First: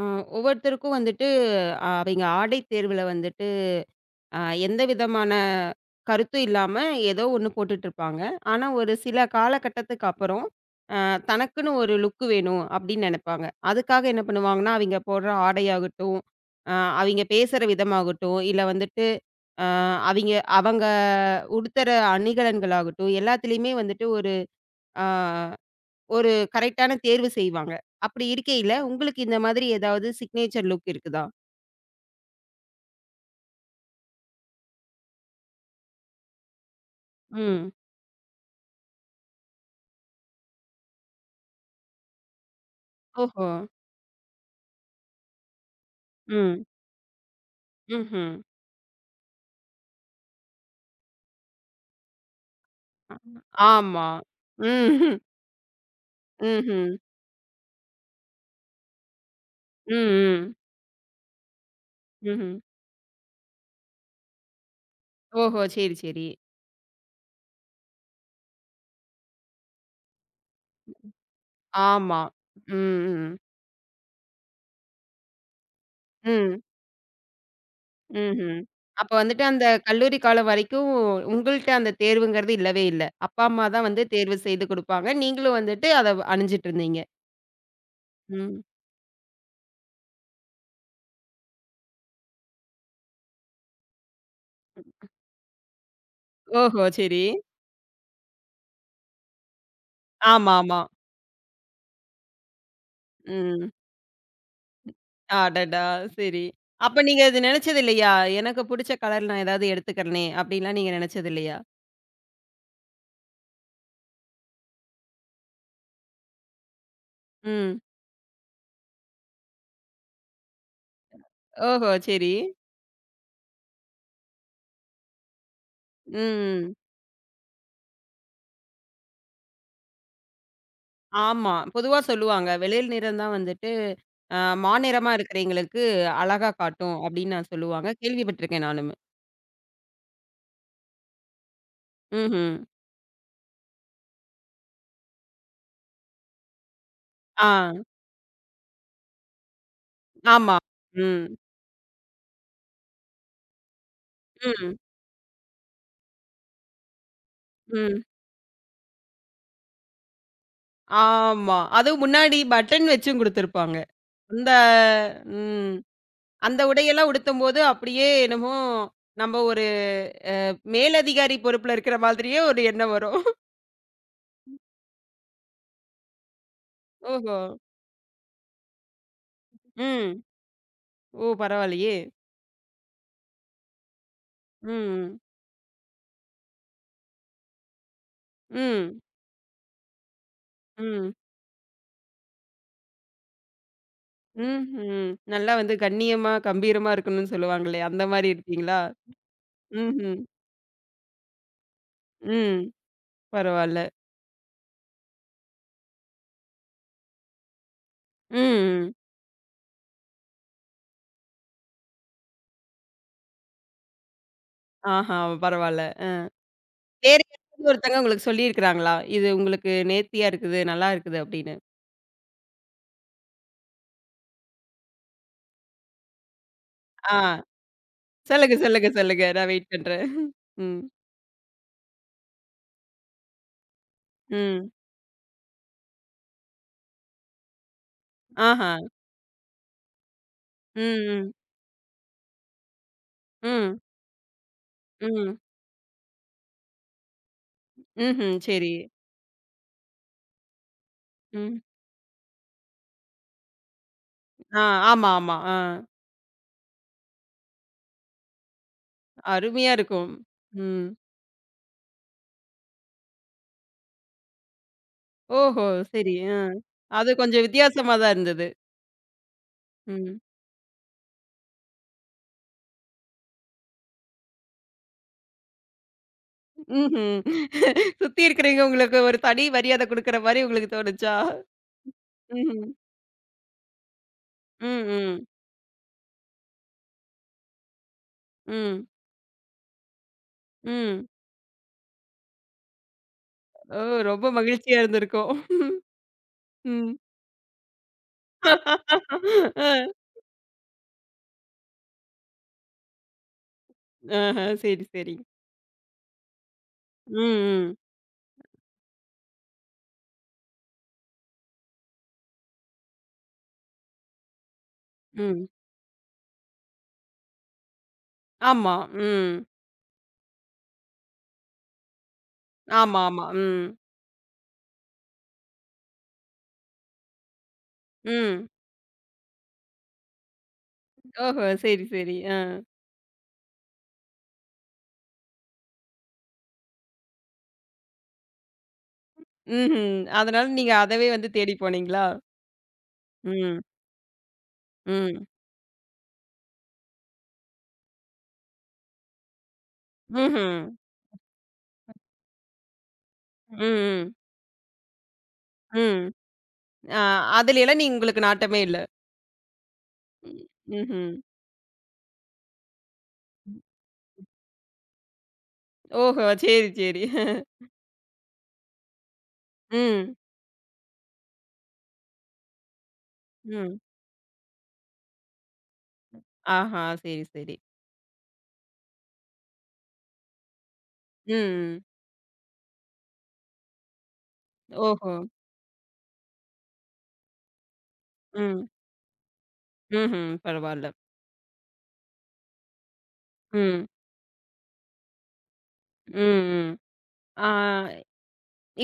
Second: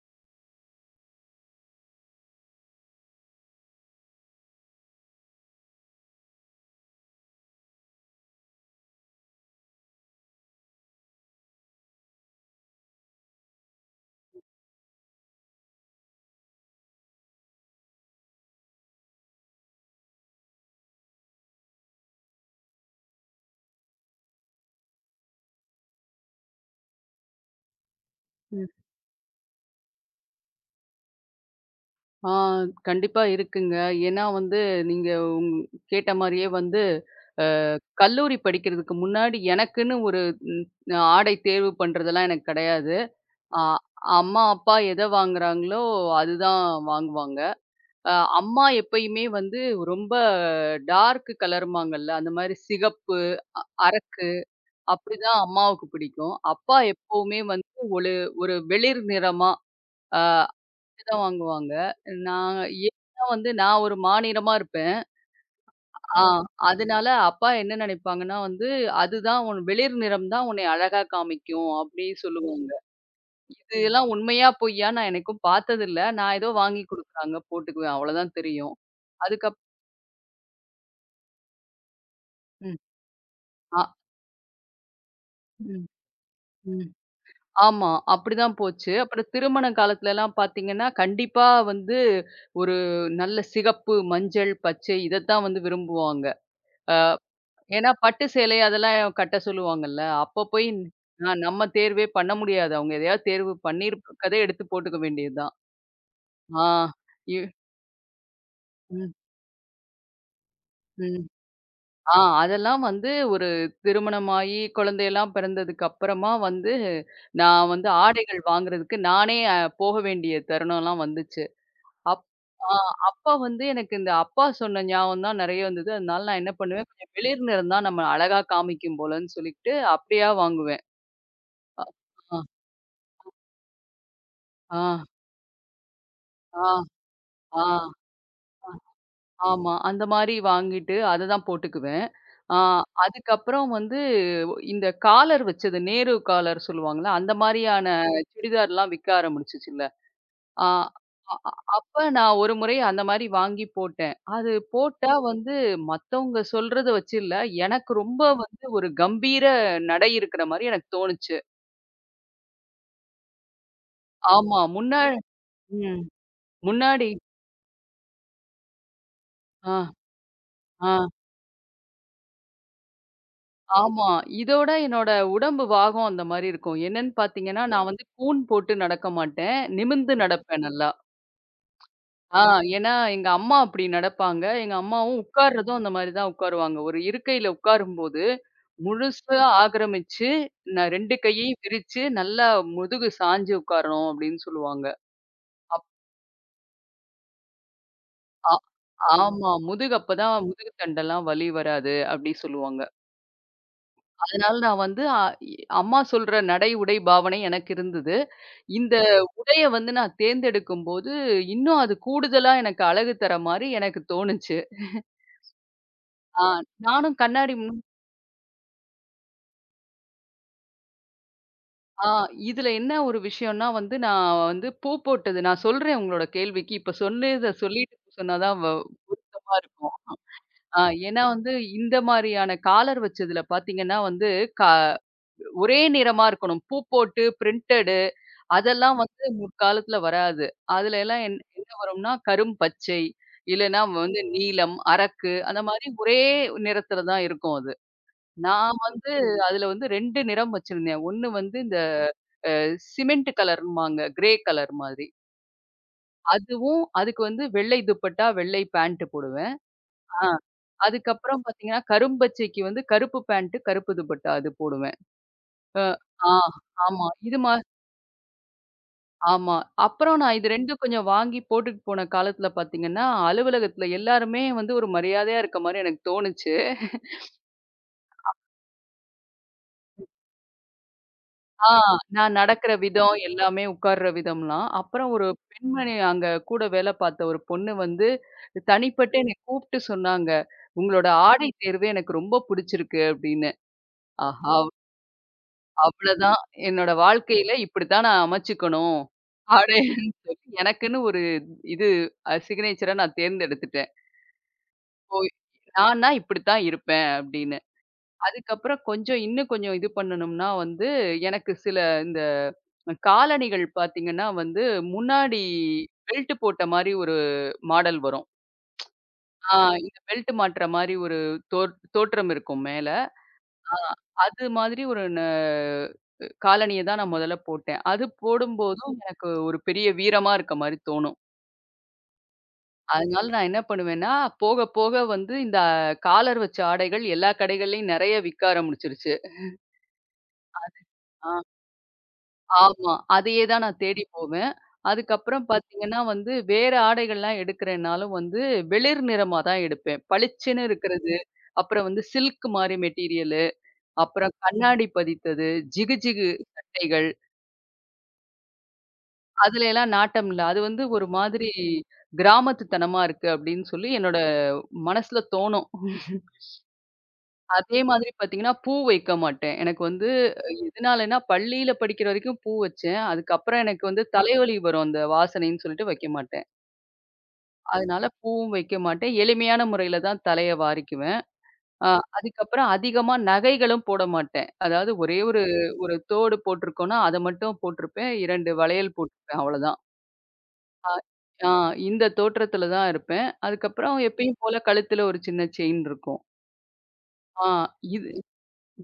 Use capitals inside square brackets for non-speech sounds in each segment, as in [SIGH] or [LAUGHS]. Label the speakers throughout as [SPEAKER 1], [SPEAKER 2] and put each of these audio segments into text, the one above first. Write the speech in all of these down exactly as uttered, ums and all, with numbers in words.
[SPEAKER 1] அ ஒவ்வொருத்தருக்கும் வந்துட்டு அ அவைங்க ஆடை தேர்வுல வந்துட்டு, அ எந்த விதமான கருத்தும் இல்லாம ஏதோ ஒண்ணு போட்டுட்டு இருப்பாங்க. ஆனா ஒரு சில காலகட்டத்துக்கு அப்புறம், அ தனக்குன்னு ஒரு லுக் வேணும் அப்படின்னு நெனைப்பாங்க. அதுக்காக என்ன பண்ணுவாங்கன்னா, அவைங்க போடுற ஆடையாகட்டும், அ அவைங்க பேசுற விதமாகட்டும், இல்ல வந்துட்டு அ அவைங்க அவங்க உடுத்துற அணிகலன்களாகட்டும், எல்லாத்துலயுமே வந்துட்டு ஒரு அ ஒரு கரெக்ட்டான தேர்வு செய்வாங்க. அப்படி
[SPEAKER 2] ம்.
[SPEAKER 1] இருக்கையில உங்களுக்கு இந்த மாதிரி ஏதாவது சிக்னேச்சர் லுக் இருக்குதா?
[SPEAKER 2] ஆ கண்டிப்பா இருக்குங்க. ஏன்னா வந்து நீங்க உங் கேட்ட மாரியே வந்து அ
[SPEAKER 1] ம்.
[SPEAKER 2] கல்லூரி படிக்கிறதுக்கு முன்னாடி எனக்குன்னு ஒரு ம் ஆடை தேர்வு பண்றதெல்லாம் எனக்கு கிடையாது.
[SPEAKER 1] ஓஹோ!
[SPEAKER 2] அ அம்மா, அப்பா எத வாங்குறாங்களோ அதுதான்
[SPEAKER 1] ம்.
[SPEAKER 2] வாங்குவாங்க. அ
[SPEAKER 1] ம்ஹ்ம்.
[SPEAKER 2] அம்மா எப்பயுமே வந்து ரொம்ப டார்க் கலரும்பாங்கல்ல, அந்த மாரி சிகப்பு,
[SPEAKER 1] ஆமா.
[SPEAKER 2] அரக்கு
[SPEAKER 1] ம்ஹ்ம்.
[SPEAKER 2] அப்படிதான் அம்மாவுக்கு பிடிக்கும். அப்பா
[SPEAKER 1] ம்ஹ்ம்.
[SPEAKER 2] எப்பவுமே வந்து ஒரு ஒரு வெளிர் நிறமா
[SPEAKER 1] ம்,
[SPEAKER 2] அ
[SPEAKER 1] ம்.
[SPEAKER 2] தான் வாங்குவாங்க.
[SPEAKER 1] ம்ஹ்ம்.
[SPEAKER 2] நான் ஏன்னா வந்து நான் ஒரு மாநிறமா இருப்பேன்.
[SPEAKER 1] ஓஹோ! சரி,
[SPEAKER 2] ஆ
[SPEAKER 1] சரி.
[SPEAKER 2] அதனால அப்பா என்ன நினைப்பாங்கன்னா வந்து, "அதுதான் உன் வெளிர் நிறம் தான் உன்னை அழகா காமிக்கும்" அப்படி
[SPEAKER 1] ஆமா.
[SPEAKER 2] சொல்லுவாங்க.
[SPEAKER 1] ம், ம்.
[SPEAKER 2] இது எல்லாம் உண்மையா பொய்யா நான் என்னைக்கும் பார்த்ததில்ல. நான் ஏதோ
[SPEAKER 1] ம்.
[SPEAKER 2] வாங்கி குடுக்குறாங்க போட்டுக்குவேன். அவ்வளோதான்
[SPEAKER 1] ம்ஹ்ம்.
[SPEAKER 2] தெரியும்.
[SPEAKER 1] அப்ப வந்துட்டு
[SPEAKER 2] அதுக்கப்
[SPEAKER 1] அந்த கல்லூரி காலம் வரைக்கும் உங்கள்ட்ட அந்த தேர்வுங்கிறது
[SPEAKER 2] ம்.
[SPEAKER 1] இல்லவே இல்ல. அப்பா, அம்மா
[SPEAKER 2] ஆ
[SPEAKER 1] தான் வந்து தேர்வு செய்து குடுப்பாங்க. நீங்களும்
[SPEAKER 2] ம்.
[SPEAKER 1] வந்துட்டு அத அணிஞ்சிட்டு
[SPEAKER 2] ம்.
[SPEAKER 1] இருந்தீங்க.
[SPEAKER 2] ஆமா. அப்படிதான்
[SPEAKER 1] ம்.
[SPEAKER 2] போச்சு. அப்புறம் திருமண காலத்துலலாம் பார்த்தீங்கன்னா, கண்டிப்பா வந்து ஒரு நல்ல சிகப்பு, மஞ்சள், பச்சை இதத்தான் வந்து விரும்புவாங்க.
[SPEAKER 1] ஓஹோ! சரி.
[SPEAKER 2] ஏன்னா பட்டு சேலை அதெல்லாம் கட்ட சொல்லுவாங்கல்ல. அப்ப
[SPEAKER 1] ஆமா,
[SPEAKER 2] போய்
[SPEAKER 1] ஆமா.
[SPEAKER 2] ந- ஆ நம்ம தேர்வே பண்ண முடியாது. அவங்க எதையாவது தேர்வு
[SPEAKER 1] ம்.
[SPEAKER 2] பண்ணியிருக்கத எடுத்து போட்டுக்க வேண்டியது தான்.
[SPEAKER 1] அடடா! சரி.
[SPEAKER 2] ஆ
[SPEAKER 1] அப்ப நீங்க
[SPEAKER 2] இ
[SPEAKER 1] அது நெனச்சது இல்லையா? எனக்கு புடிச்ச
[SPEAKER 2] ம்,
[SPEAKER 1] கலர் நான் ஏதாவது எடுத்துக்கிறனே! அப்டின்லாம் நீங்க
[SPEAKER 2] ம்.
[SPEAKER 1] நெனச்சது இல்லையா?
[SPEAKER 2] ஆ அதெல்லாம் வந்து ஒரு திருமணமாயி குழந்தையெல்லாம் பிறந்ததுக்கு அப்புறமா வந்து, நான்
[SPEAKER 1] ம்.
[SPEAKER 2] வந்து ஆடைகள் வாங்குறதுக்கு நானே அ போக வேண்டிய தருணம்லாம் வந்துச்சு.
[SPEAKER 1] ஓஹோ!
[SPEAKER 2] அப்
[SPEAKER 1] சரி.
[SPEAKER 2] ஆ அப்ப வந்து எனக்கு இந்த அப்பா சொன்ன ஞாபகம் தான் நெறைய வந்தது. அதனால நான் என்ன
[SPEAKER 1] ம்.
[SPEAKER 2] பண்ணுவேன், கொஞ்சம் வெளிர் நிறம் தான் நம்ம அழகா காமிக்கும் போலன்னு சொல்லிட்டு, அப்படியா வாங்குவேன்.
[SPEAKER 1] ஆமா. பொதுவா
[SPEAKER 2] ஆ,
[SPEAKER 1] சொல்லுவாங்க. வெளிர் நிறம் தான் வந்துட்டு அ
[SPEAKER 2] ஆ,
[SPEAKER 1] மாநிறமா இருக்கிறவைங்களுக்கு அழகா
[SPEAKER 2] ஆ.
[SPEAKER 1] காட்டும் அப்படின்னு நான்
[SPEAKER 2] ஆ,
[SPEAKER 1] சொல்லுவாங்க. கேள்விப்பட்டுருக்கேன் நானுமே.
[SPEAKER 2] ஆமா. அந்த மாரி வாங்கிட்டு அத தான் போட்டுக்குவேன்.
[SPEAKER 1] ம்ஹ்ம்.
[SPEAKER 2] ஆ அதுக்கப்புறம் வந்து இந்த காலர் வச்சது, நேரு காலர் சொல்லுவாங்கல்ல, அந்த
[SPEAKER 1] ஆ.
[SPEAKER 2] மாரியான சுடிதார்லாம் விக்க ஆரம்பிச்சுச்சுல்ல.
[SPEAKER 1] ஆமா.
[SPEAKER 2] ஆ
[SPEAKER 1] ம்.
[SPEAKER 2] அ அ- அப்ப நான் ஒரு முறை அந்த மாரி வாங்கி போட்டேன். அது
[SPEAKER 1] ம்.
[SPEAKER 2] போட்டா வந்து மத்தவங்க சொல்றத வச்சு இல்ல, எனக்கு
[SPEAKER 1] ம்.
[SPEAKER 2] ரொம்ப வந்து ஒரு கம்பீர நடை இருக்கிற மாரி எனக்கு தோணுச்சு.
[SPEAKER 1] ஆமா. அதுவும் முன்னாடி பட்டன் வச்சும் குடுத்துருப்பாங்க. அந்த
[SPEAKER 2] ஆமா. முன்னா
[SPEAKER 1] ம்.
[SPEAKER 2] ம்.
[SPEAKER 1] அந்த
[SPEAKER 2] முன்னாடி.
[SPEAKER 1] உடையெல்லாம் உடுத்தும்போது அப்படியே என்னமோ நம்ம ஒரு
[SPEAKER 2] ஆ,
[SPEAKER 1] அ
[SPEAKER 2] ஆ.
[SPEAKER 1] மேலதிகாரி பொறுப்புல இருக்கிற மாதிரியே ஒரு எண்ணம் வரும். [LAUGHS]
[SPEAKER 2] ஆமா. இதோட என்னோட உடம்பு பாகம் அந்த மாரி இருக்கும். என்னன்னு
[SPEAKER 1] ஓஹோ!
[SPEAKER 2] பார்த்தீங்கன்னா, ஓ. நான் வந்து கூன் போட்டு நடக்க மாட்டேன். நிமிந்து
[SPEAKER 1] ம்.
[SPEAKER 2] நடப்பேன் நல்லா.
[SPEAKER 1] ஓ! பரவாயில்லையே!
[SPEAKER 2] ஆ ஏன்னா எங்க அம்மா அப்படி நடப்பாங்க. எங்க அம்மாவும்
[SPEAKER 1] ம்.
[SPEAKER 2] உட்கார்றதும் அந்த மாரி தான் உட்காருவாங்க. ஒரு இருக்கையில உட்காரும்போது,
[SPEAKER 1] ம்.
[SPEAKER 2] முழுசா ஆக்கிரமிச்சு, நான்
[SPEAKER 1] ம்.
[SPEAKER 2] இரண்டு கையையும் விரிச்சு, நல்லா முதுகு சாஞ்சு உட்காரணும் அப்படின்னு சொல்லுவாங்க.
[SPEAKER 1] ம்ஹ்ம். நல்லா வந்து
[SPEAKER 2] அப்
[SPEAKER 1] கண்ணியமா, கம்பீரமா இருக்கணும்னு சொல்லுவாங்களே, அந்த மாரி
[SPEAKER 2] ஆ
[SPEAKER 1] இருப்பீங்களா?
[SPEAKER 2] ஆமா. முதுகு
[SPEAKER 1] ம்ஹ்ம்.
[SPEAKER 2] அப்பதான் முதுகு தண்டெல்லாம் வலி வராது அப்படி
[SPEAKER 1] ம்.
[SPEAKER 2] சொல்லுவாங்க.
[SPEAKER 1] பரவால்ல.
[SPEAKER 2] அதனால நான் வந்து அ இ அம்மா சொல்ற நடை, உடை, பாவனை எனக்கு இருந்தது.
[SPEAKER 1] ம். ம்.
[SPEAKER 2] இந்த உடைய வந்து நான் தேர்ந்தெடுக்கும்போது, இன்னும் அது கூடுதலா எனக்கு அழகு தர மாரி எனக்கு தோணுச்சு.
[SPEAKER 1] ஆஹா! பரவால்ல.
[SPEAKER 2] ஆ நானும்
[SPEAKER 1] வேற
[SPEAKER 2] கண்ணாடி
[SPEAKER 1] யாராவது
[SPEAKER 2] முன்.
[SPEAKER 1] ஒருத்தங்க உங்களுக்கு சொல்லியிருக்கிறாங்களா? இது உங்களுக்கு நேர்த்தியா இருக்குது, நல்லா இருக்குது அப்படின்னு.
[SPEAKER 2] ஆ இதுல என்ன ஒரு விஷயம்னா வந்து, நான் வந்து பூ போட்டது நான் சொல்றேன் உங்களோட கேள்விக்கு. இப்ப
[SPEAKER 1] ஆ.
[SPEAKER 2] சொன்னத சொல்லிட்டு சொன்னா தான்
[SPEAKER 1] சொல்லுங்க,
[SPEAKER 2] வ
[SPEAKER 1] சொல்லுங்க, சொல்லுங்க. நான்
[SPEAKER 2] சுத்தமா
[SPEAKER 1] வெயிட்
[SPEAKER 2] இருக்கும்.
[SPEAKER 1] பண்றேன்.
[SPEAKER 2] ஆ
[SPEAKER 1] ம்.
[SPEAKER 2] ஏன்னா வந்து இந்த மாரியான காலர் வச்சதுல பார்த்தீங்கன்னா வந்து,
[SPEAKER 1] ம்.
[SPEAKER 2] கா ஒரே நிறமா இருக்கணும். பூ போட்டு பிரிண்டடு
[SPEAKER 1] ஆஹா.
[SPEAKER 2] அதெல்லாம் வந்து முற்காலத்துல வராது.
[SPEAKER 1] ம்.
[SPEAKER 2] அதுல எல்லாம்
[SPEAKER 1] ம்.
[SPEAKER 2] என் என்ன வரும்னா கரும்பச்சை,
[SPEAKER 1] ம்.
[SPEAKER 2] இல்லன்னா வந்து நீலம், அரக்கு
[SPEAKER 1] ம்.
[SPEAKER 2] அந்த மாரி ஒரே நிறத்துல தான் இருக்கும் அது.
[SPEAKER 1] ம்ஹ்ம். சரி.
[SPEAKER 2] நான் வந்து அதுல வந்து இரண்டு நிறம் வச்சிருந்தேன். ஒண்ணு வந்து
[SPEAKER 1] ம்.
[SPEAKER 2] இந்த அ சிமெண்ட் கலர்ம்பாங்க. கிரே
[SPEAKER 1] ஆ.
[SPEAKER 2] கலர் மாதிரி.
[SPEAKER 1] ஆமா, ஆமா. ஆ.
[SPEAKER 2] அதுவும் அதுக்கு வந்து வெள்ளை துப்பட்டா, வெள்ளை பேண்ட் போடுவேன்.
[SPEAKER 1] அருமையா இருக்கும்.
[SPEAKER 2] ஆ.
[SPEAKER 1] ம்.
[SPEAKER 2] அதுக்கப்புறம் பாத்தீங்கன்னா, கரும்பச்சைக்கு வந்து கருப்பு பேண்ட், கருப்பு துப்பட்டா அது போடுவேன்.
[SPEAKER 1] ஓஹோ!
[SPEAKER 2] அ
[SPEAKER 1] சரி.
[SPEAKER 2] ஆ
[SPEAKER 1] ஆ.
[SPEAKER 2] ஆமா.
[SPEAKER 1] அது
[SPEAKER 2] இது
[SPEAKER 1] கொஞ்சம் வித்தியாசமா தான் இருந்தது.
[SPEAKER 2] ஆமா. அப்புறம்
[SPEAKER 1] ம்.
[SPEAKER 2] நான் இது இரண்டையும் கொஞ்சம் வாங்கி போட்டுட்டு போன காலத்துல பார்த்தீங்கன்னா, அலுவலகத்துல எல்லாருமே வந்து ஒரு மரியாதையா இருக்க மாரி எனக்கு தோணுச்சு.
[SPEAKER 1] ம்ஹ்ம். சுத்தி இருக்கிறவங்க உங்களுக்கு ஒரு தனி மரியாத குடுக்குற மாரி உங்களுக்கு தோணுச்சா?
[SPEAKER 2] ஆ நான்
[SPEAKER 1] ம்ஹ்ம்.
[SPEAKER 2] நடக்கிற விதம், எல்லாமே உட்கார்ற விதம்லாம்.
[SPEAKER 1] ம்,
[SPEAKER 2] அப்புறம் ஒரு
[SPEAKER 1] ம்,
[SPEAKER 2] பெண்மணி அங்க கூட வேலை பார்த்த ஒரு பொண்ணு வந்து
[SPEAKER 1] ம்,
[SPEAKER 2] தனிப்பட்டு என்னை கூப்ட்டு சொன்னாங்க.
[SPEAKER 1] ம்.
[SPEAKER 2] "உங்களோட ஆடை தேர்வு எனக்கு ரொம்ப புடிச்சிருக்கு" அப்படின்னு.
[SPEAKER 1] ஓ! ரொம்ப
[SPEAKER 2] ஆஹா!
[SPEAKER 1] மகிழ்ச்சியா இருந்திருக்கும்.
[SPEAKER 2] அவ்வளதான் என்னோட
[SPEAKER 1] ம்.
[SPEAKER 2] வாழ்க்கையில இப்படித்தான் நான் அமைச்சுக்கணும்.
[SPEAKER 1] அ.
[SPEAKER 2] அப்படின்னு சொல்லி எனக்குன்னு ஒரு இது அ சிக்னேச்சர நான் தேர்ந்தெடுத்துட்டேன்.
[SPEAKER 1] ஆஹ. சரி, சரி.
[SPEAKER 2] போய் நான்னா இப்படித்தான் இருப்பேன்
[SPEAKER 1] ம்,
[SPEAKER 2] அப்படின்னு.
[SPEAKER 1] ம்,
[SPEAKER 2] அதுக்கப்புறம் கொஞ்சம் இன்னும் கொஞ்சம் இது பண்ணணும்னா வந்து, எனக்கு சில இந்த காலணிகள் பார்த்தீங்கன்னா வந்து, முன்னாடி
[SPEAKER 1] ம்.
[SPEAKER 2] பெல்ட் போட்ட மாரி ஒரு மாடல் வரும்.
[SPEAKER 1] ஆமா. ம்.
[SPEAKER 2] ஆ இந்த பெல்ட் மாட்டுற மாரி ஒரு தோற் தோற்றம் இருக்கும் மேல.
[SPEAKER 1] ஆமா, ஆமா. ம்,
[SPEAKER 2] ஆ அது மாதிரி ஒரு ந காலணிய தான் நான் முதல்ல போட்டேன். அது
[SPEAKER 1] ம்.
[SPEAKER 2] போடும்போதும் எனக்கு ஒரு பெரிய வீரமா இருக்க மாரி தோணும்.
[SPEAKER 1] ஓஹோ! சரி, சரி. ஆ.
[SPEAKER 2] அதனால நான் என்ன பண்ணுவேன்னா, போக போக வந்து இந்த காலர் வச்ச ஆடைகள் எல்லா கடைகள்லயும் நெறைய விக்க ஆரம்பிச்சுருச்சு.
[SPEAKER 1] ம்ஹ்ம். அதனால நீங்க அதவே வந்து
[SPEAKER 2] ஆ
[SPEAKER 1] தேடி போனீங்களா?
[SPEAKER 2] ஆமா. அதையே
[SPEAKER 1] ம்,
[SPEAKER 2] தான் நான் தேடி போவேன்.
[SPEAKER 1] ம்.
[SPEAKER 2] அதுக்கப்புறம் பார்த்தீங்கன்னா வந்து, வேற ஆடைகள்லாம் எடுக்கிறேன்னாலும் வந்து வெளிர் நிறமா தான் எடுப்பேன்.
[SPEAKER 1] ம்ஹ்ம்.
[SPEAKER 2] பளிச்சுன்னு இருக்கிறது, அப்புறம் வந்து சில்க் மாரி மெட்டீரியலு,
[SPEAKER 1] ம், ம்.
[SPEAKER 2] அப்புறம் கண்ணாடி பதித்தது, ஜிகு
[SPEAKER 1] ம்.
[SPEAKER 2] ஜிகு
[SPEAKER 1] அ
[SPEAKER 2] சட்டைகள்,
[SPEAKER 1] அதுலலாம் நீ உங்களுக்கு நாட்டமே இல்ல.
[SPEAKER 2] அதுலலாம் நாட்டம் இல்ல.
[SPEAKER 1] ம்.
[SPEAKER 2] அது வந்து ஒரு
[SPEAKER 1] ம்ஹ்ம்.
[SPEAKER 2] மாதிரி கிராமத்து தனமா இருக்கு அப்படின்னு சொல்லி என்னோட மனசுல தோணும்.
[SPEAKER 1] ஓஹோ! சரி, சரி.
[SPEAKER 2] அதே மாதிரி பார்த்தீங்கன்னா, பூ வைக்க மாட்டேன். எனக்கு வந்து
[SPEAKER 1] ம்.
[SPEAKER 2] எதனாலன்னா, பள்ளியில படிக்கிற வரைக்கும் பூ வச்சேன். அதுக்கப்புறம்
[SPEAKER 1] ம்.
[SPEAKER 2] எனக்கு வந்து தலைவலி வரும். அந்த வாசனைன்னு சொல்லிட்டு வைக்க மாட்டேன்.
[SPEAKER 1] ஆஹா! சரி, சரி.
[SPEAKER 2] அதனால பூவும் வைக்க மாட்டேன். எளிமையான முறையில தான் தலைய வாரிக்குவேன்.
[SPEAKER 1] ம்.
[SPEAKER 2] அ அதுக்கப்புறம் அதிகமா நகைகளும் போட மாட்டேன். அதாவது
[SPEAKER 1] ஓஹோ!
[SPEAKER 2] ஒரே ஒரு ஒரு தோடு போட்டிருக்கோன்னா, அத மட்டும் போட்டிருப்பேன். இரண்டு
[SPEAKER 1] ம்.
[SPEAKER 2] வளையல் போட்டிருப்பேன். அவ்வளோதான்.
[SPEAKER 1] ம்ஹ்ம்.
[SPEAKER 2] அ
[SPEAKER 1] பரவால்ல.
[SPEAKER 2] ஆ இந்த தோற்றத்தில தான் இருப்பேன்.
[SPEAKER 1] ம்.
[SPEAKER 2] அதுக்கப்புறம் எப்பயும் போல கழுத்தில ஒரு சின்ன செயின் இருக்கும்.
[SPEAKER 1] ம், ம்.
[SPEAKER 2] ஆ
[SPEAKER 1] ஆ
[SPEAKER 2] இது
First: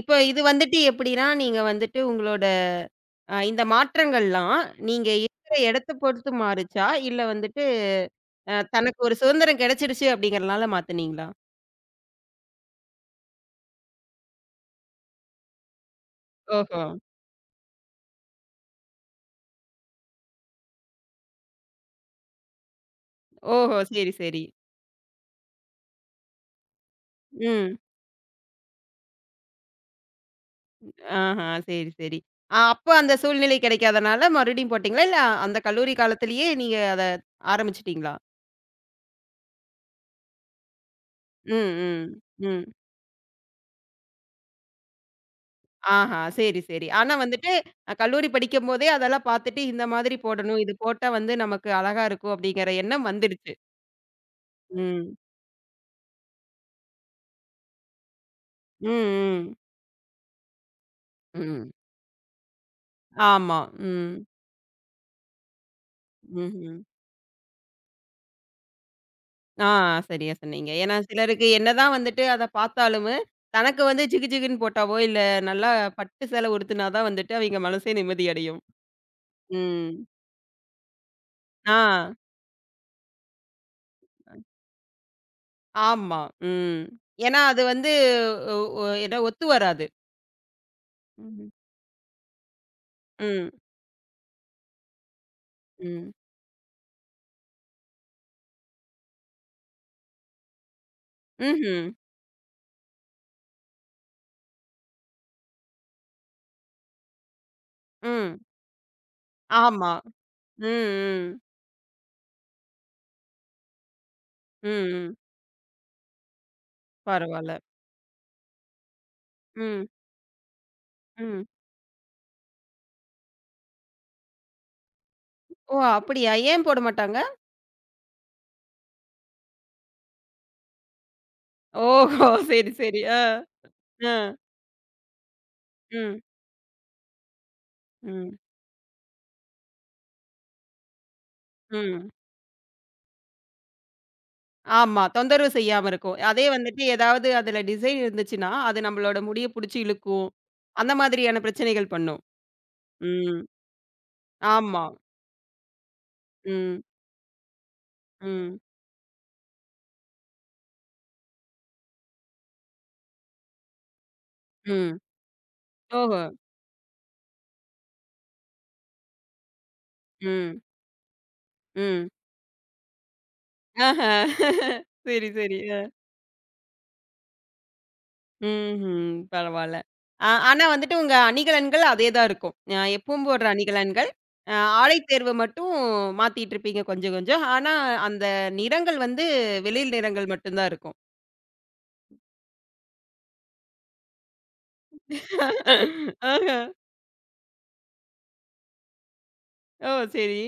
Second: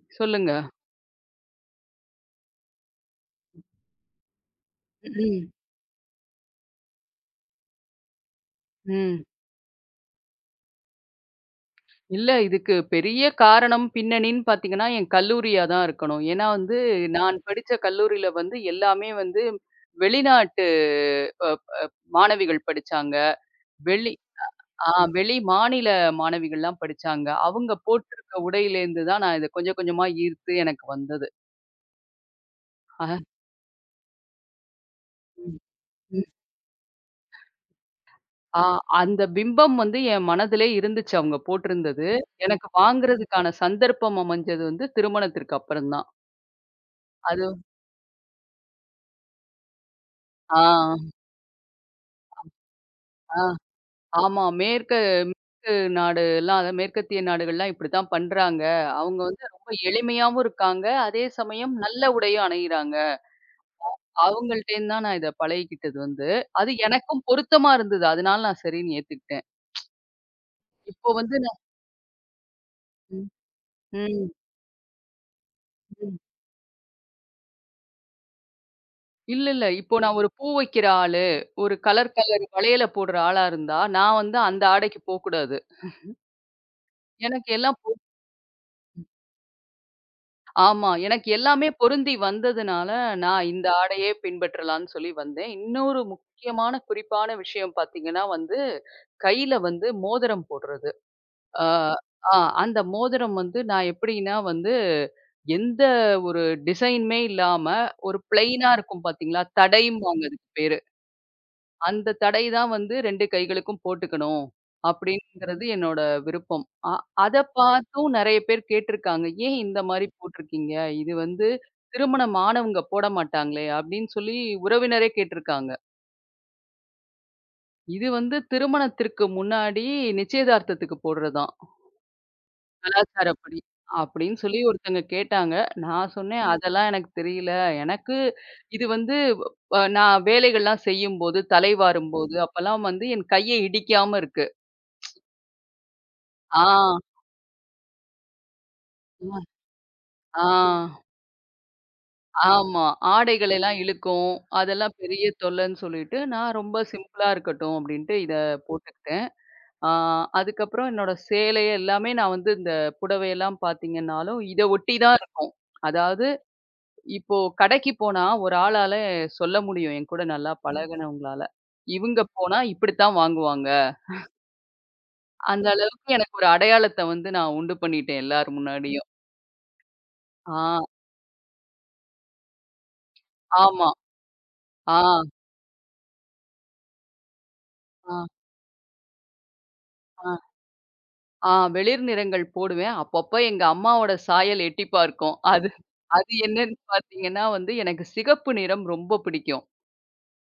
[SPEAKER 1] இப்போ இது
[SPEAKER 2] சொல்லுங்க.
[SPEAKER 1] வந்துட்டு எப்படின்னா, நீங்க வந்துட்டு உங்களோட அ இந்த மாற்றங்கள்லாம், நீங்க
[SPEAKER 2] ம்.
[SPEAKER 1] இருக்கிற இடத்த பொறுத்து மாறுச்சா? இல்ல வந்துட்டு அ தனக்கு ஒரு
[SPEAKER 2] ம்.
[SPEAKER 1] சுதந்திரம் கிடைச்சிடுச்சு அப்படிங்கிறனால மாத்துனீங்களா?
[SPEAKER 2] இல்ல. இதுக்கு பெரிய காரணம் பின்னணின்னு பார்த்தீங்கன்னா, என் கல்லூரியா தான் இருக்கணும். ஏன்னா வந்து
[SPEAKER 1] ஓஹோ!
[SPEAKER 2] நான் படிச்ச கல்லூரியில வந்து எல்லாமே வந்து வெளிநாட்டு அ மாணவிகள் படிச்சாங்க.
[SPEAKER 1] ஓஹோ!
[SPEAKER 2] வெளி
[SPEAKER 1] சரி, சரி.
[SPEAKER 2] ஆ வெளி மாநில மாணவிகள்லாம் படிச்சாங்க. அவங்க
[SPEAKER 1] ம்.
[SPEAKER 2] போட்டிருக்க உடையிலேருந்து தான் நான் இத கொஞ்சம் கொஞ்சமா ஈர்த்து எனக்கு வந்தது.
[SPEAKER 1] ஆஹா, சரி, சரி. அ அப்ப
[SPEAKER 2] ஆ
[SPEAKER 1] அந்த சூழ்நிலை கிடைக்காதனால மறுபடியும் போட்டீங்களா? இல்ல
[SPEAKER 2] ம்,
[SPEAKER 1] அந்த கல்லூரி
[SPEAKER 2] ம்.
[SPEAKER 1] காலத்திலேயே நீங்க அத ஆரம்பிச்சுட்டீங்களா?
[SPEAKER 2] ஆ அந்த பிம்பம் வந்து என் மனதிலே இருந்துச்சு அவங்க
[SPEAKER 1] ம்,
[SPEAKER 2] போட்டிருந்தது.
[SPEAKER 1] ம்,
[SPEAKER 2] எனக்கு
[SPEAKER 1] ம்.
[SPEAKER 2] வாங்குறதுக்கான சந்தர்ப்பம் அமைஞ்சது வந்து திருமணத்திற்கு அப்புறம் தான்.
[SPEAKER 1] ஆஹா, சரி, சரி. ஆனா
[SPEAKER 2] அது.
[SPEAKER 1] வந்துட்டு அ கல்லூரி படிக்கும்போதே அதெல்லாம் பார்த்துட்டு இந்த மாதிரி போடணும். இது
[SPEAKER 2] ஆ,
[SPEAKER 1] போட்டா வந்து நமக்கு அழகா இருக்கும் அப்படிங்கிற எண்ணம்
[SPEAKER 2] ஆ.
[SPEAKER 1] வந்துடுச்சு.
[SPEAKER 2] ஆமா. மேற்
[SPEAKER 1] ம்,
[SPEAKER 2] மேற்கு நாடு எல்லாம் அதாவது மேற்கத்திய நாடுகள்லாம் இப்படித்தான் பண்றாங்க.
[SPEAKER 1] ம்,
[SPEAKER 2] அவங்க வந்து
[SPEAKER 1] ம்,
[SPEAKER 2] ரொம்ப எளிமையாவும் இருக்காங்க. அதே
[SPEAKER 1] ம்.
[SPEAKER 2] சமயம் நல்ல உடையும் அணியிறாங்க.
[SPEAKER 1] ஆமா. ம்,
[SPEAKER 2] அவங்கள்ட்டேருந்து தான் நான் இத பழகிக்கிட்டது வந்து. அது
[SPEAKER 1] ம்ஹ்ம்.
[SPEAKER 2] எனக்கும் பொருத்தமா இருந்தது. அதனால நான் சரின்னு ஏத்துக்கிட்டேன்.
[SPEAKER 1] ஆ, சரியா சொன்னீங்க. ஏன்னா
[SPEAKER 2] இப்போ வந்து
[SPEAKER 1] சிலருக்கு
[SPEAKER 2] நான்.
[SPEAKER 1] என்னதான் வந்துட்டு அத பார்த்தாலுமே,
[SPEAKER 2] ம்.
[SPEAKER 1] தனக்கு வந்து ஜிகு
[SPEAKER 2] ம்.
[SPEAKER 1] ஜிகுன்னு போட்டாவோ, இல்ல நல்லா
[SPEAKER 2] ம்.
[SPEAKER 1] பட்டு சேலை உடுத்துனா தான் வந்துட்டு அவிங்க மனசே நிம்மதி அடையும்.
[SPEAKER 2] இல்ல, இல்ல.
[SPEAKER 1] ம்.
[SPEAKER 2] இப்போ நான் ஒரு பூ வைக்கிற ஆளு, ஒரு
[SPEAKER 1] ஆ,
[SPEAKER 2] கலர் கலர் வளையல போடுற ஆளா இருந்தா, நான் வந்து அந்த ஆடைக்கு போக்கூடாது.
[SPEAKER 1] ஆமா. ம். ஏன்னா
[SPEAKER 2] எனக்கு
[SPEAKER 1] அது
[SPEAKER 2] எல்லாம்.
[SPEAKER 1] வந்து ஒ ஒ ஏன்னா ஒத்து வராது.
[SPEAKER 2] ஆமா. எனக்கு
[SPEAKER 1] ம்.
[SPEAKER 2] எல்லாமே பொருந்தி வந்ததுனால, நான்
[SPEAKER 1] ம்.
[SPEAKER 2] இந்த ஆடையே பின்பற்றலான்னு சொல்லி வந்தேன். இன்னொரு
[SPEAKER 1] ம்.
[SPEAKER 2] முக்கியமான குறிப்பான விஷயம் பார்த்தீங்கன்னா வந்து, கையில வந்து மோதிரம் போடுறது. ஆ,
[SPEAKER 1] ம்ஹ்ம்.
[SPEAKER 2] ஆ அந்த மோதிரம் வந்து நான் எப்படின்னா வந்து, எந்த ஒரு டிசைனுமே இல்லாம, ஒரு
[SPEAKER 1] ம்.
[SPEAKER 2] பிளெயினா இருக்கும் பார்த்தீங்களா?
[SPEAKER 1] ஆமா.
[SPEAKER 2] தடைம்பாங்க அதுக்கு
[SPEAKER 1] ம்.
[SPEAKER 2] பேரு.
[SPEAKER 1] ம்.
[SPEAKER 2] அந்த தடை தான் வந்து இரண்டு கைகளுக்கும் போட்டுக்கணும்.
[SPEAKER 1] ம். ம்.
[SPEAKER 2] அப்படிங்கிறது என்னோட விருப்பம். அ அத
[SPEAKER 1] பரவால்ல.
[SPEAKER 2] பார்த்தும் நெறைய பேர் கேட்டிருக்காங்க. ஏன் இந்த
[SPEAKER 1] ம்.
[SPEAKER 2] மாரி போட்டிருக்கீங்க? இது
[SPEAKER 1] ம்.
[SPEAKER 2] வந்து திருமணம் ஆனவங்க போட மாட்டாங்களே! அப்படின்னு சொல்லி உறவினரே கேட்டிருக்காங்க.
[SPEAKER 1] ஓ! அப்படியா? ஏன் போட மாட்டாங்க?
[SPEAKER 2] இது வந்து திருமணத்திற்கு முன்னாடி நிச்சயதார்த்தத்துக்கு போடுறதாம்.
[SPEAKER 1] ஓஹோ! சரி, சரி. ஆ.
[SPEAKER 2] கலாச்சாரப்படி.
[SPEAKER 1] ஆ.
[SPEAKER 2] அப்படின்னு சொல்லி ஒருத்தங்க கேட்டாங்க. நான்
[SPEAKER 1] ம்.
[SPEAKER 2] சொன்னேன், "அதெல்லாம் எனக்கு தெரியல. எனக்கு
[SPEAKER 1] ம்.
[SPEAKER 2] இது வந்து அ நான் வேலைகள்லாம் செய்யும்போது,
[SPEAKER 1] ம்.
[SPEAKER 2] தலைவாரும்போது அப்பல்லாம் வந்து என் கைய இடிக்காம இருக்கு."
[SPEAKER 1] ஆமா. தொந்தரவு செய்யாம இருக்கும். அதே
[SPEAKER 2] ஆ,
[SPEAKER 1] வந்துட்டு ஏதாவது அதுல டிசைன் இருந்துச்சுன்னா, அது நம்மளோட
[SPEAKER 2] ம்.
[SPEAKER 1] முடிய புடிச்சு இழுக்கும்.
[SPEAKER 2] ஆ,
[SPEAKER 1] அந்த மாதிரியான பிரச்சனைகள் பண்ணும்.
[SPEAKER 2] ஆமா.
[SPEAKER 1] ம்.
[SPEAKER 2] ஆடைகள் எல்லாம் இழுக்கும்.
[SPEAKER 1] ஆமா.
[SPEAKER 2] அதெல்லாம் பெரிய தொல்லன்னு சொல்லிட்டு, நான் ரொம்ப
[SPEAKER 1] ம்.
[SPEAKER 2] சிம்பிளா இருக்கட்டும் அப்படின்ட்டு இத
[SPEAKER 1] ம்.
[SPEAKER 2] போட்டுக்கிட்டேன். ஆ, அதுக்கப்புறம் என்னோட சேலை எல்லாமே நான் வந்து இந்த புடவையெல்லாம் பார்த்தீங்கன்னாலும், இத ஒட்டி
[SPEAKER 1] ம்.
[SPEAKER 2] தான் இருக்கும்.
[SPEAKER 1] ஓஹோ!
[SPEAKER 2] அதாவது இப்போ கடைக்கு போனா ஒரு ஆளால சொல்ல முடியும். என் கூட நல்லா
[SPEAKER 1] ம்.
[SPEAKER 2] பழகுனவங்களால.
[SPEAKER 1] ம்.
[SPEAKER 2] இவங்க போனா இப்படித்தான் வாங்குவாங்க.
[SPEAKER 1] ஆஹ. சரி, சரி.
[SPEAKER 2] அந்த
[SPEAKER 1] அ.
[SPEAKER 2] அளவுக்கு எனக்கு ஒரு அடையாளத்த வந்து நான் உண்டு பண்ணிட்டேன் எல்லார் முன்னாடியும்.
[SPEAKER 1] ம்ஹ்ம். பரவால்ல. அ ஆனா
[SPEAKER 2] ஆ,
[SPEAKER 1] வந்துட்டு உங்க அணிகலன்கள் அதே தான் இருக்கும். அ எப்பவும் போடுற
[SPEAKER 2] ஆமா.
[SPEAKER 1] அணிகலன்கள். அ ஆடை
[SPEAKER 2] ஆ,
[SPEAKER 1] தேர்வு மட்டும் மாத்திட்டு இருப்பீங்க கொஞ்சம், கொஞ்சம். ஆனா
[SPEAKER 2] ஆ,
[SPEAKER 1] அந்த நிறங்கள் வந்து வெளிர்
[SPEAKER 2] ஆ.
[SPEAKER 1] நிறங்கள் மட்டும் தான் இருக்கும்.
[SPEAKER 2] ஆ வெளிர் நிறங்கள் போடுவேன். அப்பப்ப எங்க அம்மாவோட சாயல் எட்டி பார்க்கும். அது
[SPEAKER 1] [LAUGHS]
[SPEAKER 2] அது
[SPEAKER 1] ஆஹ.
[SPEAKER 2] என்னன்னு பார்த்தீங்கன்னா வந்து, எனக்கு சிகப்பு நிறம் ரொம்ப பிடிக்கும்.
[SPEAKER 1] ஓ! சரி.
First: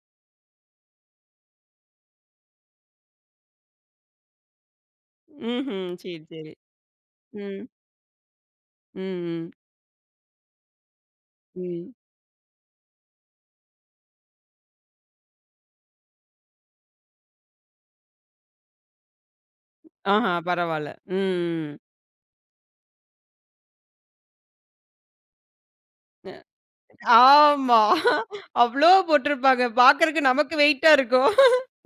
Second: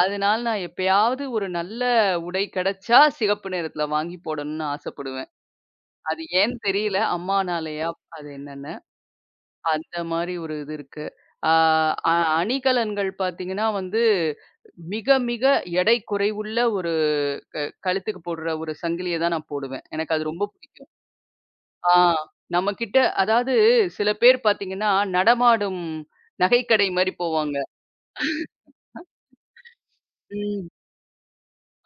[SPEAKER 2] அதனால நான் எப்பயாவது ஒரு நல்ல உடை கிடைச்சா, சிகப்பு நிறத்துல வாங்கி போடணும்னு ஆசைப்படுவேன்.
[SPEAKER 1] ம்ஹ்ம். சரி,
[SPEAKER 2] அது
[SPEAKER 1] சரி.
[SPEAKER 2] ஏன்னு தெரியல.
[SPEAKER 1] ம்.
[SPEAKER 2] அம்மானாலயா? அது என்னன்னு.
[SPEAKER 1] ம், ம்,
[SPEAKER 2] அந்த மாரி ஒரு இது இருக்கு. ஆ
[SPEAKER 1] ம்.
[SPEAKER 2] அ அணிகலன்கள் பார்த்தீங்கன்னா வந்து, மிக மிக எடை குறைவுள்ள ஒரு க கழுத்துக்கு போடுற ஒரு சங்கிலிய தான் நான் போடுவேன். எனக்கு அது
[SPEAKER 1] ஆஹா,
[SPEAKER 2] ரொம்ப பிடிக்கும்.
[SPEAKER 1] பரவால்ல. ம்.
[SPEAKER 2] ஆ நம்மகிட்ட அதாவது சில பேர் பார்த்தீங்கன்னா, நடமாடும்
[SPEAKER 1] அ
[SPEAKER 2] நகைக்கடை மாரி போவாங்க.
[SPEAKER 1] ஆமா. அவ்ளோ போட்டிருப்பாங்க. பார்க்கறக்கு நமக்கு
[SPEAKER 2] ம்.
[SPEAKER 1] வெயிட்டா இருக்கும்.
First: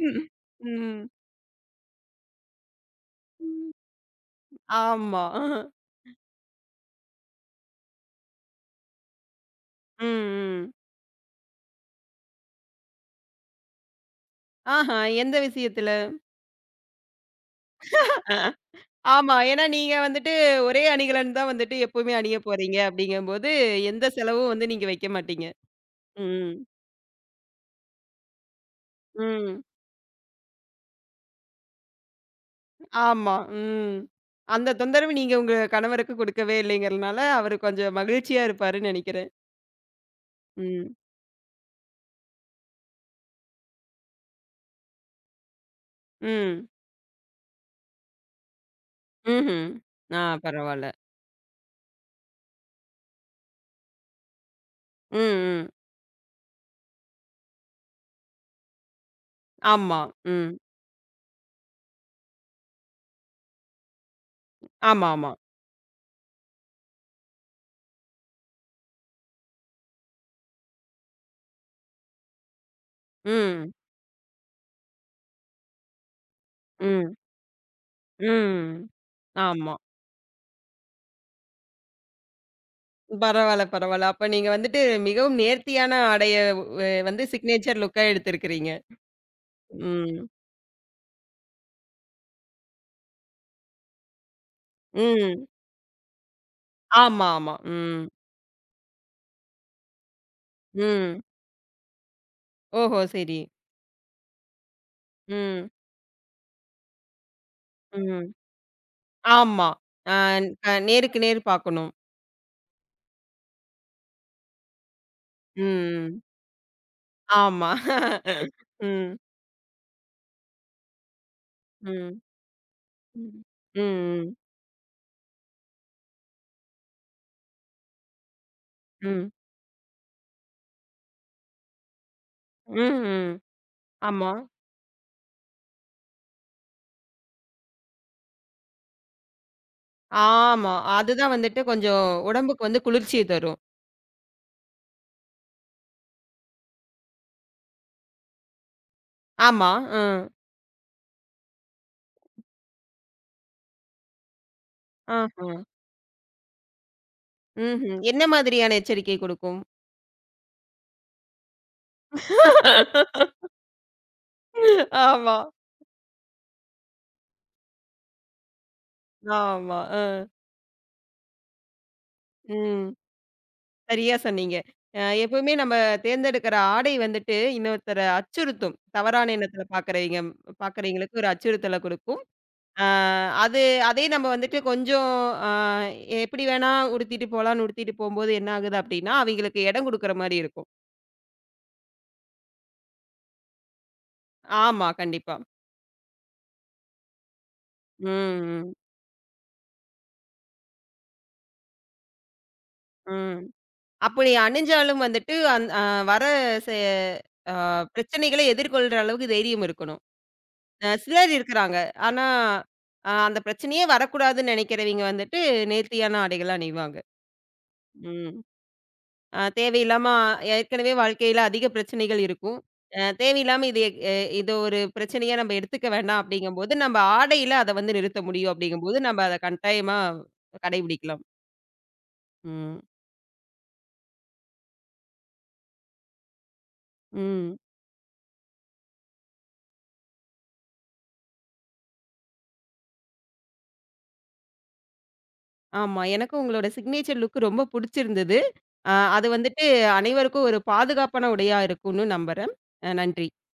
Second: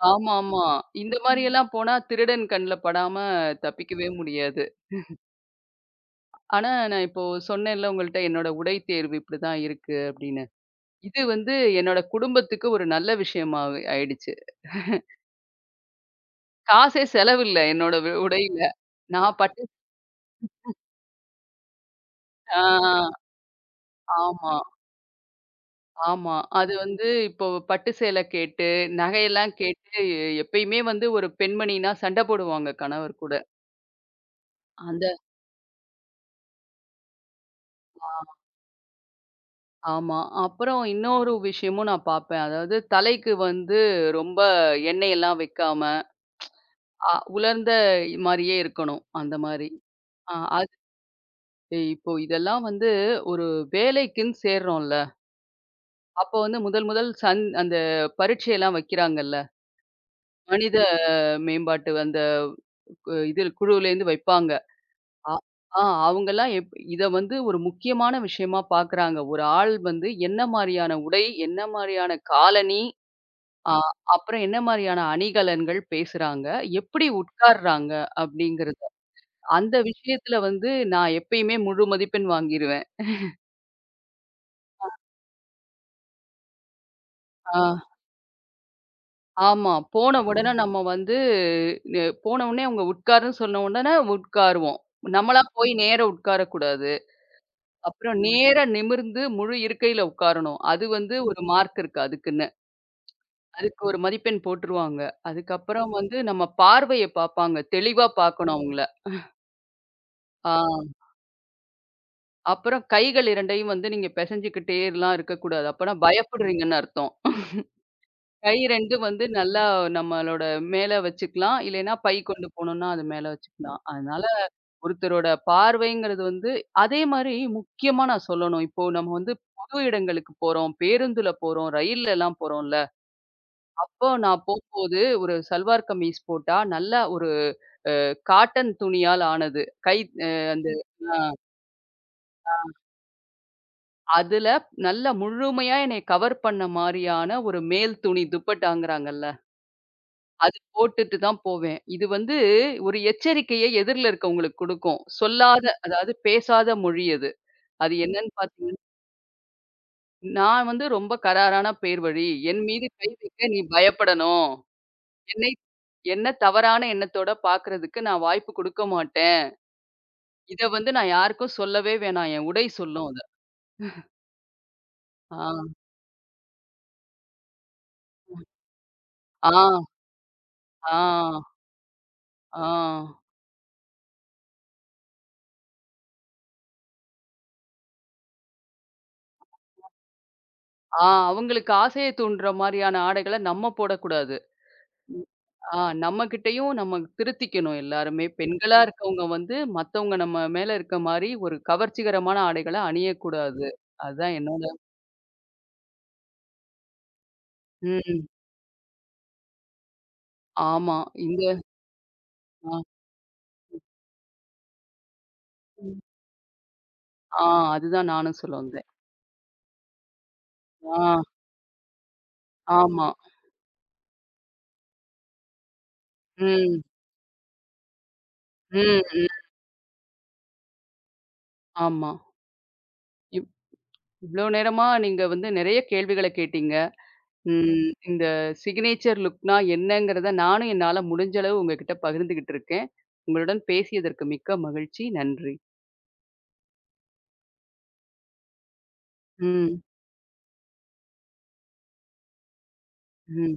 [SPEAKER 1] ம்.
[SPEAKER 2] ஆமாமா.
[SPEAKER 1] ம்.
[SPEAKER 2] இந்த மாரியெல்லாம் போனா திருடன் கண்ல படாம
[SPEAKER 1] ம்.
[SPEAKER 2] தப்பிக்கவே முடியாது.
[SPEAKER 1] ஆமா.
[SPEAKER 2] ஆனா, நான் இப்போ சொன்னேன்ல உங்கள்ட்ட என்னோட உடை தேர்வு இப்படிதான் இருக்கு
[SPEAKER 1] ம்,
[SPEAKER 2] அப்படின்னு.
[SPEAKER 1] ம்.
[SPEAKER 2] இது வந்து என்னோட குடும்பத்துக்கு ஒரு நல்ல விஷயமா ஆயிடுச்சு.
[SPEAKER 1] ஆஹா, எந்த விஷயத்துல?
[SPEAKER 2] காசே செலவில்ல என்னோட வி- உடையில.
[SPEAKER 1] ஆமா.
[SPEAKER 2] நான் பட்டு.
[SPEAKER 1] ஏன்னா நீங்க வந்துட்டு ஒரே அணிகலன் தான் வந்துட்டு எப்பவுமே அணிய
[SPEAKER 2] ஆ
[SPEAKER 1] போறீங்க அப்படிங்கும்போது, எந்த செலவும்
[SPEAKER 2] ஆமா.
[SPEAKER 1] வந்து நீங்க வைக்க மாட்டீங்க.
[SPEAKER 2] ஆமா.
[SPEAKER 1] ம்.
[SPEAKER 2] அது வந்து இப்போ பட்டு சேலை கேட்டு, நகையெல்லாம்
[SPEAKER 1] ம்.
[SPEAKER 2] கேட்டு எப்பயுமே வந்து ஒரு பெண்மணின்னா சண்டை போடுவாங்க கணவர் கூட.
[SPEAKER 1] ஆமா. ம். அந்த
[SPEAKER 2] அந்த
[SPEAKER 1] தொந்தரவு நீங்க உங்க கணவருக்கு குடுக்கவே இல்லைங்கிறனால, அவரு கொஞ்சம் மகிழ்ச்சியா இருப்பாருன்னு நெனைக்கிறேன்.
[SPEAKER 2] ஆமா. அப்புறம்
[SPEAKER 1] ம்.
[SPEAKER 2] இன்னொரு விஷயமும் நான் பார்ப்பேன். அதாவது தலைக்கு வந்து ரொம்ப எண்ணெயெல்லாம் வைக்காம,
[SPEAKER 1] ம்.
[SPEAKER 2] அ உலர்ந்த மாரியே இருக்கணும். அந்த
[SPEAKER 1] ம்ஹ்ம்.
[SPEAKER 2] மாரி.
[SPEAKER 1] ஆ
[SPEAKER 2] ஆ அது
[SPEAKER 1] பரவால்ல.
[SPEAKER 2] இப்போ இதெல்லாம் வந்து ஒரு வேலைக்குன்னு சேர்றோம்ல.
[SPEAKER 1] ம், ம்.
[SPEAKER 2] அப்போ வந்து முதல் முதல் சந் அந்த பரீட்சையெல்லாம் வைக்கிறாங்கல்ல.
[SPEAKER 1] ஆமா. ம்.
[SPEAKER 2] மனித மேம்பாட்டு அந்த கு இது குழுவுலேருந்து வைப்பாங்க.
[SPEAKER 1] ஆமாமா.
[SPEAKER 2] அ ஆ அவங்கலாம் எப் இத வந்து ஒரு முக்கியமான விஷயமா பார்க்குறாங்க. ஒரு ஆள் வந்து என்ன மாரியான உடை, என்ன மாரியான காலணி,
[SPEAKER 1] ம்.
[SPEAKER 2] அ அப்புறம் என்ன மாரியான அணிகலன்கள் பேசுறாங்க, எப்படி
[SPEAKER 1] ம்.
[SPEAKER 2] உட்கார்றாங்க
[SPEAKER 1] ம்.
[SPEAKER 2] அப்படிங்கிறது.
[SPEAKER 1] ஆமா.
[SPEAKER 2] அந்த விஷயத்துல வந்து நான் எப்பயுமே முழு மதிப்பெண் வாங்கிருவேன்.
[SPEAKER 1] பரவால்ல, பரவால்ல. அப்ப நீங்க வந்துட்டு மிகவும் நேர்த்தியான ஆடைய வ வந்து
[SPEAKER 2] ஆ
[SPEAKER 1] சிக்னேச்சர் லுக்கா எடுத்திருக்கிறீங்க.
[SPEAKER 2] ஆமா. போன
[SPEAKER 1] ம்.
[SPEAKER 2] உடனே நம்ம வந்து நெ போன உடனே அவங்க உட்காருன்னு சொன்ன உடனே உட்காருவோம். நம்மளா
[SPEAKER 1] ம்.
[SPEAKER 2] போய் நேரா உட்காரக்கூடாது.
[SPEAKER 1] ஆமா, ஆமா. ம்.
[SPEAKER 2] அப்புறம் நேரா நிமிர்ந்து முழு இருக்கையில உட்காரணும். அது வந்து
[SPEAKER 1] ம்.
[SPEAKER 2] ஒரு மார்க் இருக்கு அதுக்குன்னு.
[SPEAKER 1] ஓஹோ! சரி.
[SPEAKER 2] அதுக்கு ஒரு மதிப்பெண் போட்டுருவாங்க.
[SPEAKER 1] ம்.
[SPEAKER 2] அதுக்கப்புறம் வந்து நம்ம பார்வைய பார்ப்பாங்க. தெளிவா
[SPEAKER 1] ம்.
[SPEAKER 2] பார்க்கணும் அவங்கள.
[SPEAKER 1] ஆமா. அ
[SPEAKER 2] ஆ
[SPEAKER 1] அ நேருக்கு நேர் பார்க்கணும்.
[SPEAKER 2] அப்புறம் கைகள் இரண்டையும் வந்து நீங்க பெசஞ்சுக்கிட்டேலாம் இருக்கக்கூடாது. அப்பன்னா
[SPEAKER 1] ம்.
[SPEAKER 2] பயப்படுறீங்கன்னு அர்த்தம்.
[SPEAKER 1] ஆமா.
[SPEAKER 2] கை இரண்டும்
[SPEAKER 1] ம்.
[SPEAKER 2] வந்து நல்லா நம்மளோட மேல வச்சுக்கலாம். இல்லைன்னா பை
[SPEAKER 1] ம்.
[SPEAKER 2] கொண்டு போனோம்னா, அது மேல
[SPEAKER 1] ம்.
[SPEAKER 2] வச்சுக்கலாம். அதனால
[SPEAKER 1] ம்.
[SPEAKER 2] ஒருத்தரோட பார்வைங்கிறது வந்து அதே மாரி முக்கியமா நான் சொல்லணும். இப்போ நம்ம
[SPEAKER 1] ம்.
[SPEAKER 2] வந்து பொது இடங்களுக்கு போறோம், பேருந்துல போறோம், ரயில்லலாம் போறோம்ல.
[SPEAKER 1] ம். ம்.
[SPEAKER 2] அப்போ
[SPEAKER 1] ஆமா.
[SPEAKER 2] நான் போம்போது ஒரு சல்வார் கமீஸ் போட்டா, நல்லா ஒரு அ காட்டன் துணியால் ஆனது. கை அ அந்த
[SPEAKER 1] ஆமா.
[SPEAKER 2] அ
[SPEAKER 1] அதுதான் வந்துட்டு கொஞ்சம் உடம்புக்கு வந்து குளிர்ச்சிய தரும்.
[SPEAKER 2] அதுல நல்லா முழுமையா என்னைய கவர் பண்ண மாரியான ஒரு மேல் துணி துப்பட்டாங்கிறாங்கல்ல,
[SPEAKER 1] ஆமா. ம்.
[SPEAKER 2] அது போட்டுட்டு தான் போவேன். இது வந்து ஒரு எச்சரிக்கைய எதிர்ல இருக்கவங்களுக்கு குடுக்கும்.
[SPEAKER 1] ஆஹா.
[SPEAKER 2] சொல்லாத அதாவது பேசாத மொழி அது. அது
[SPEAKER 1] ம்ஹ்ம். என்ன
[SPEAKER 2] என்னன்னு
[SPEAKER 1] மாதிரியான
[SPEAKER 2] பார்த்தீங்கன்னா,
[SPEAKER 1] எச்சரிக்கை குடுக்கும்?
[SPEAKER 2] நான் வந்து ரொம்ப கராரான பேர் வழி. என் மீது கை வைக்க நீ பயப்படணும்.
[SPEAKER 1] ஆமா.
[SPEAKER 2] என்னை என்ன தவறான எண்ணத்தோட பார்க்கறதுக்கு நான் வாய்ப்பு குடுக்க மாட்டேன்.
[SPEAKER 1] ஆமா. அ.
[SPEAKER 2] இத வந்து நான் யாருக்கும் சொல்லவே வேணாம். என் உடை
[SPEAKER 1] ம்.
[SPEAKER 2] சொல்லும் அத.
[SPEAKER 1] சரியா சொன்னீங்க. அ
[SPEAKER 2] ஆ,
[SPEAKER 1] எப்பவுமே நம்ம தேர்ந்தெடுக்கிற ஆடை வந்துட்டு இன்னொருத்தர அச்சுறுத்தும். தவறான
[SPEAKER 2] ஆ,
[SPEAKER 1] எண்ணத்தில பார்க்குறவைங்க
[SPEAKER 2] ஆ,
[SPEAKER 1] பார்க்குறவைங்களுக்கு ஒரு அச்சுறுத்தல குடுக்கும்.
[SPEAKER 2] ஆ,
[SPEAKER 1] அ அது அதே நம்ம வந்துட்டு கொஞ்சம் அ எப்படி வேணா உடுத்திட்டு போலான்னு உடுத்திட்டு போம்போது என்ன ஆகுது அப்படின்னா, அவைங்களுக்கு இடம் குடுக்குற மாரி இருக்கும்.
[SPEAKER 2] ஆ அவங்களுக்கு ஆசைய தூண்டுற மாரியான ஆடைகள நம்ம போடக்கூடாது.
[SPEAKER 1] ஆமா, கண்டிப்பா.
[SPEAKER 2] ஆ நம்மகிட்டயும் நம்ம திருத்திக்கணும் எல்லாருமே.
[SPEAKER 1] ம்,
[SPEAKER 2] பெண்களா இருக்கவங்க வந்து மத்தவங்க நம்ம மேல இருக்க மாரி ஒரு கவர்ச்சிகரமான ஆடைகள
[SPEAKER 1] ம், ம்.
[SPEAKER 2] அணியக்கூடாது.
[SPEAKER 1] அப்படி
[SPEAKER 2] அதுதான் என்னோட.
[SPEAKER 1] அணிஞ்சாலும் வந்துட்டு அந் அ வர செ அ
[SPEAKER 2] ம்.
[SPEAKER 1] பிரச்சனைகள எதிர்கொள்ற அளவுக்கு தைரியம் இருக்கணும். அ
[SPEAKER 2] ஆமா.
[SPEAKER 1] சிலர்
[SPEAKER 2] இந்த.
[SPEAKER 1] இருக்கிறாங்க. ஆனா,
[SPEAKER 2] ஆ,
[SPEAKER 1] அ அந்த பிரச்சனையே வரக்கூடாதுன்னு நெனைக்கிறவைங்க வந்துட்டு
[SPEAKER 2] ம்.
[SPEAKER 1] நேர்த்தியான ஆடைகளா அணிவாங்க.
[SPEAKER 2] ஆ அதுதான் நானும்
[SPEAKER 1] ம்.
[SPEAKER 2] சொல்ல வந்தேன்.
[SPEAKER 1] அ தேவையில்லாம ஏற்கனவே
[SPEAKER 2] ஆ,
[SPEAKER 1] வாழ்க்கையில அதிக பிரச்சனைகள் இருக்கும். அ
[SPEAKER 2] ஆமா.
[SPEAKER 1] தேவையில்லாம இது எ எ- இது ஒரு பிரச்சனையா நம்ம எடுத்துக்க வேண்டாம் அப்படிங்கும்போது,
[SPEAKER 2] ம்,
[SPEAKER 1] நம்ம ஆடையில அத வந்து நிறுத்த முடியும் அப்படிங்கும்போது,
[SPEAKER 2] ம்,
[SPEAKER 1] நம்ம
[SPEAKER 2] ம்.
[SPEAKER 1] அத கட்டாயமா கடைபிடிக்கலாம்.
[SPEAKER 2] ஆமா.
[SPEAKER 1] ம்.
[SPEAKER 2] இவ் இவ்ளோ நேரமா நீங்க வந்து நெறைய கேள்விகள கேட்டீங்க.
[SPEAKER 1] ம்.
[SPEAKER 2] ம். இந்த சிக்னேச்சர் லுக்னா என்னங்கிறத நானும் என்னால முடிஞ்ச அளவு உங்ககிட்ட பகிர்ந்துகிட்டு இருக்கேன். உங்களுடன் பேசியதற்கு மிக்க மகிழ்ச்சி. நன்றி.
[SPEAKER 1] ஆமா. எனக்கும் உங்களோட சிக்னேச்சர் லுக் ரொம்ப புடிச்சிருந்தது. அ அது வந்துட்டு
[SPEAKER 2] ம்.
[SPEAKER 1] அனைவருக்கும் ஒரு பாதுகாப்பான உடையா இருக்கும்னு நம்புறேன். அ நன்றி.
[SPEAKER 2] ம்.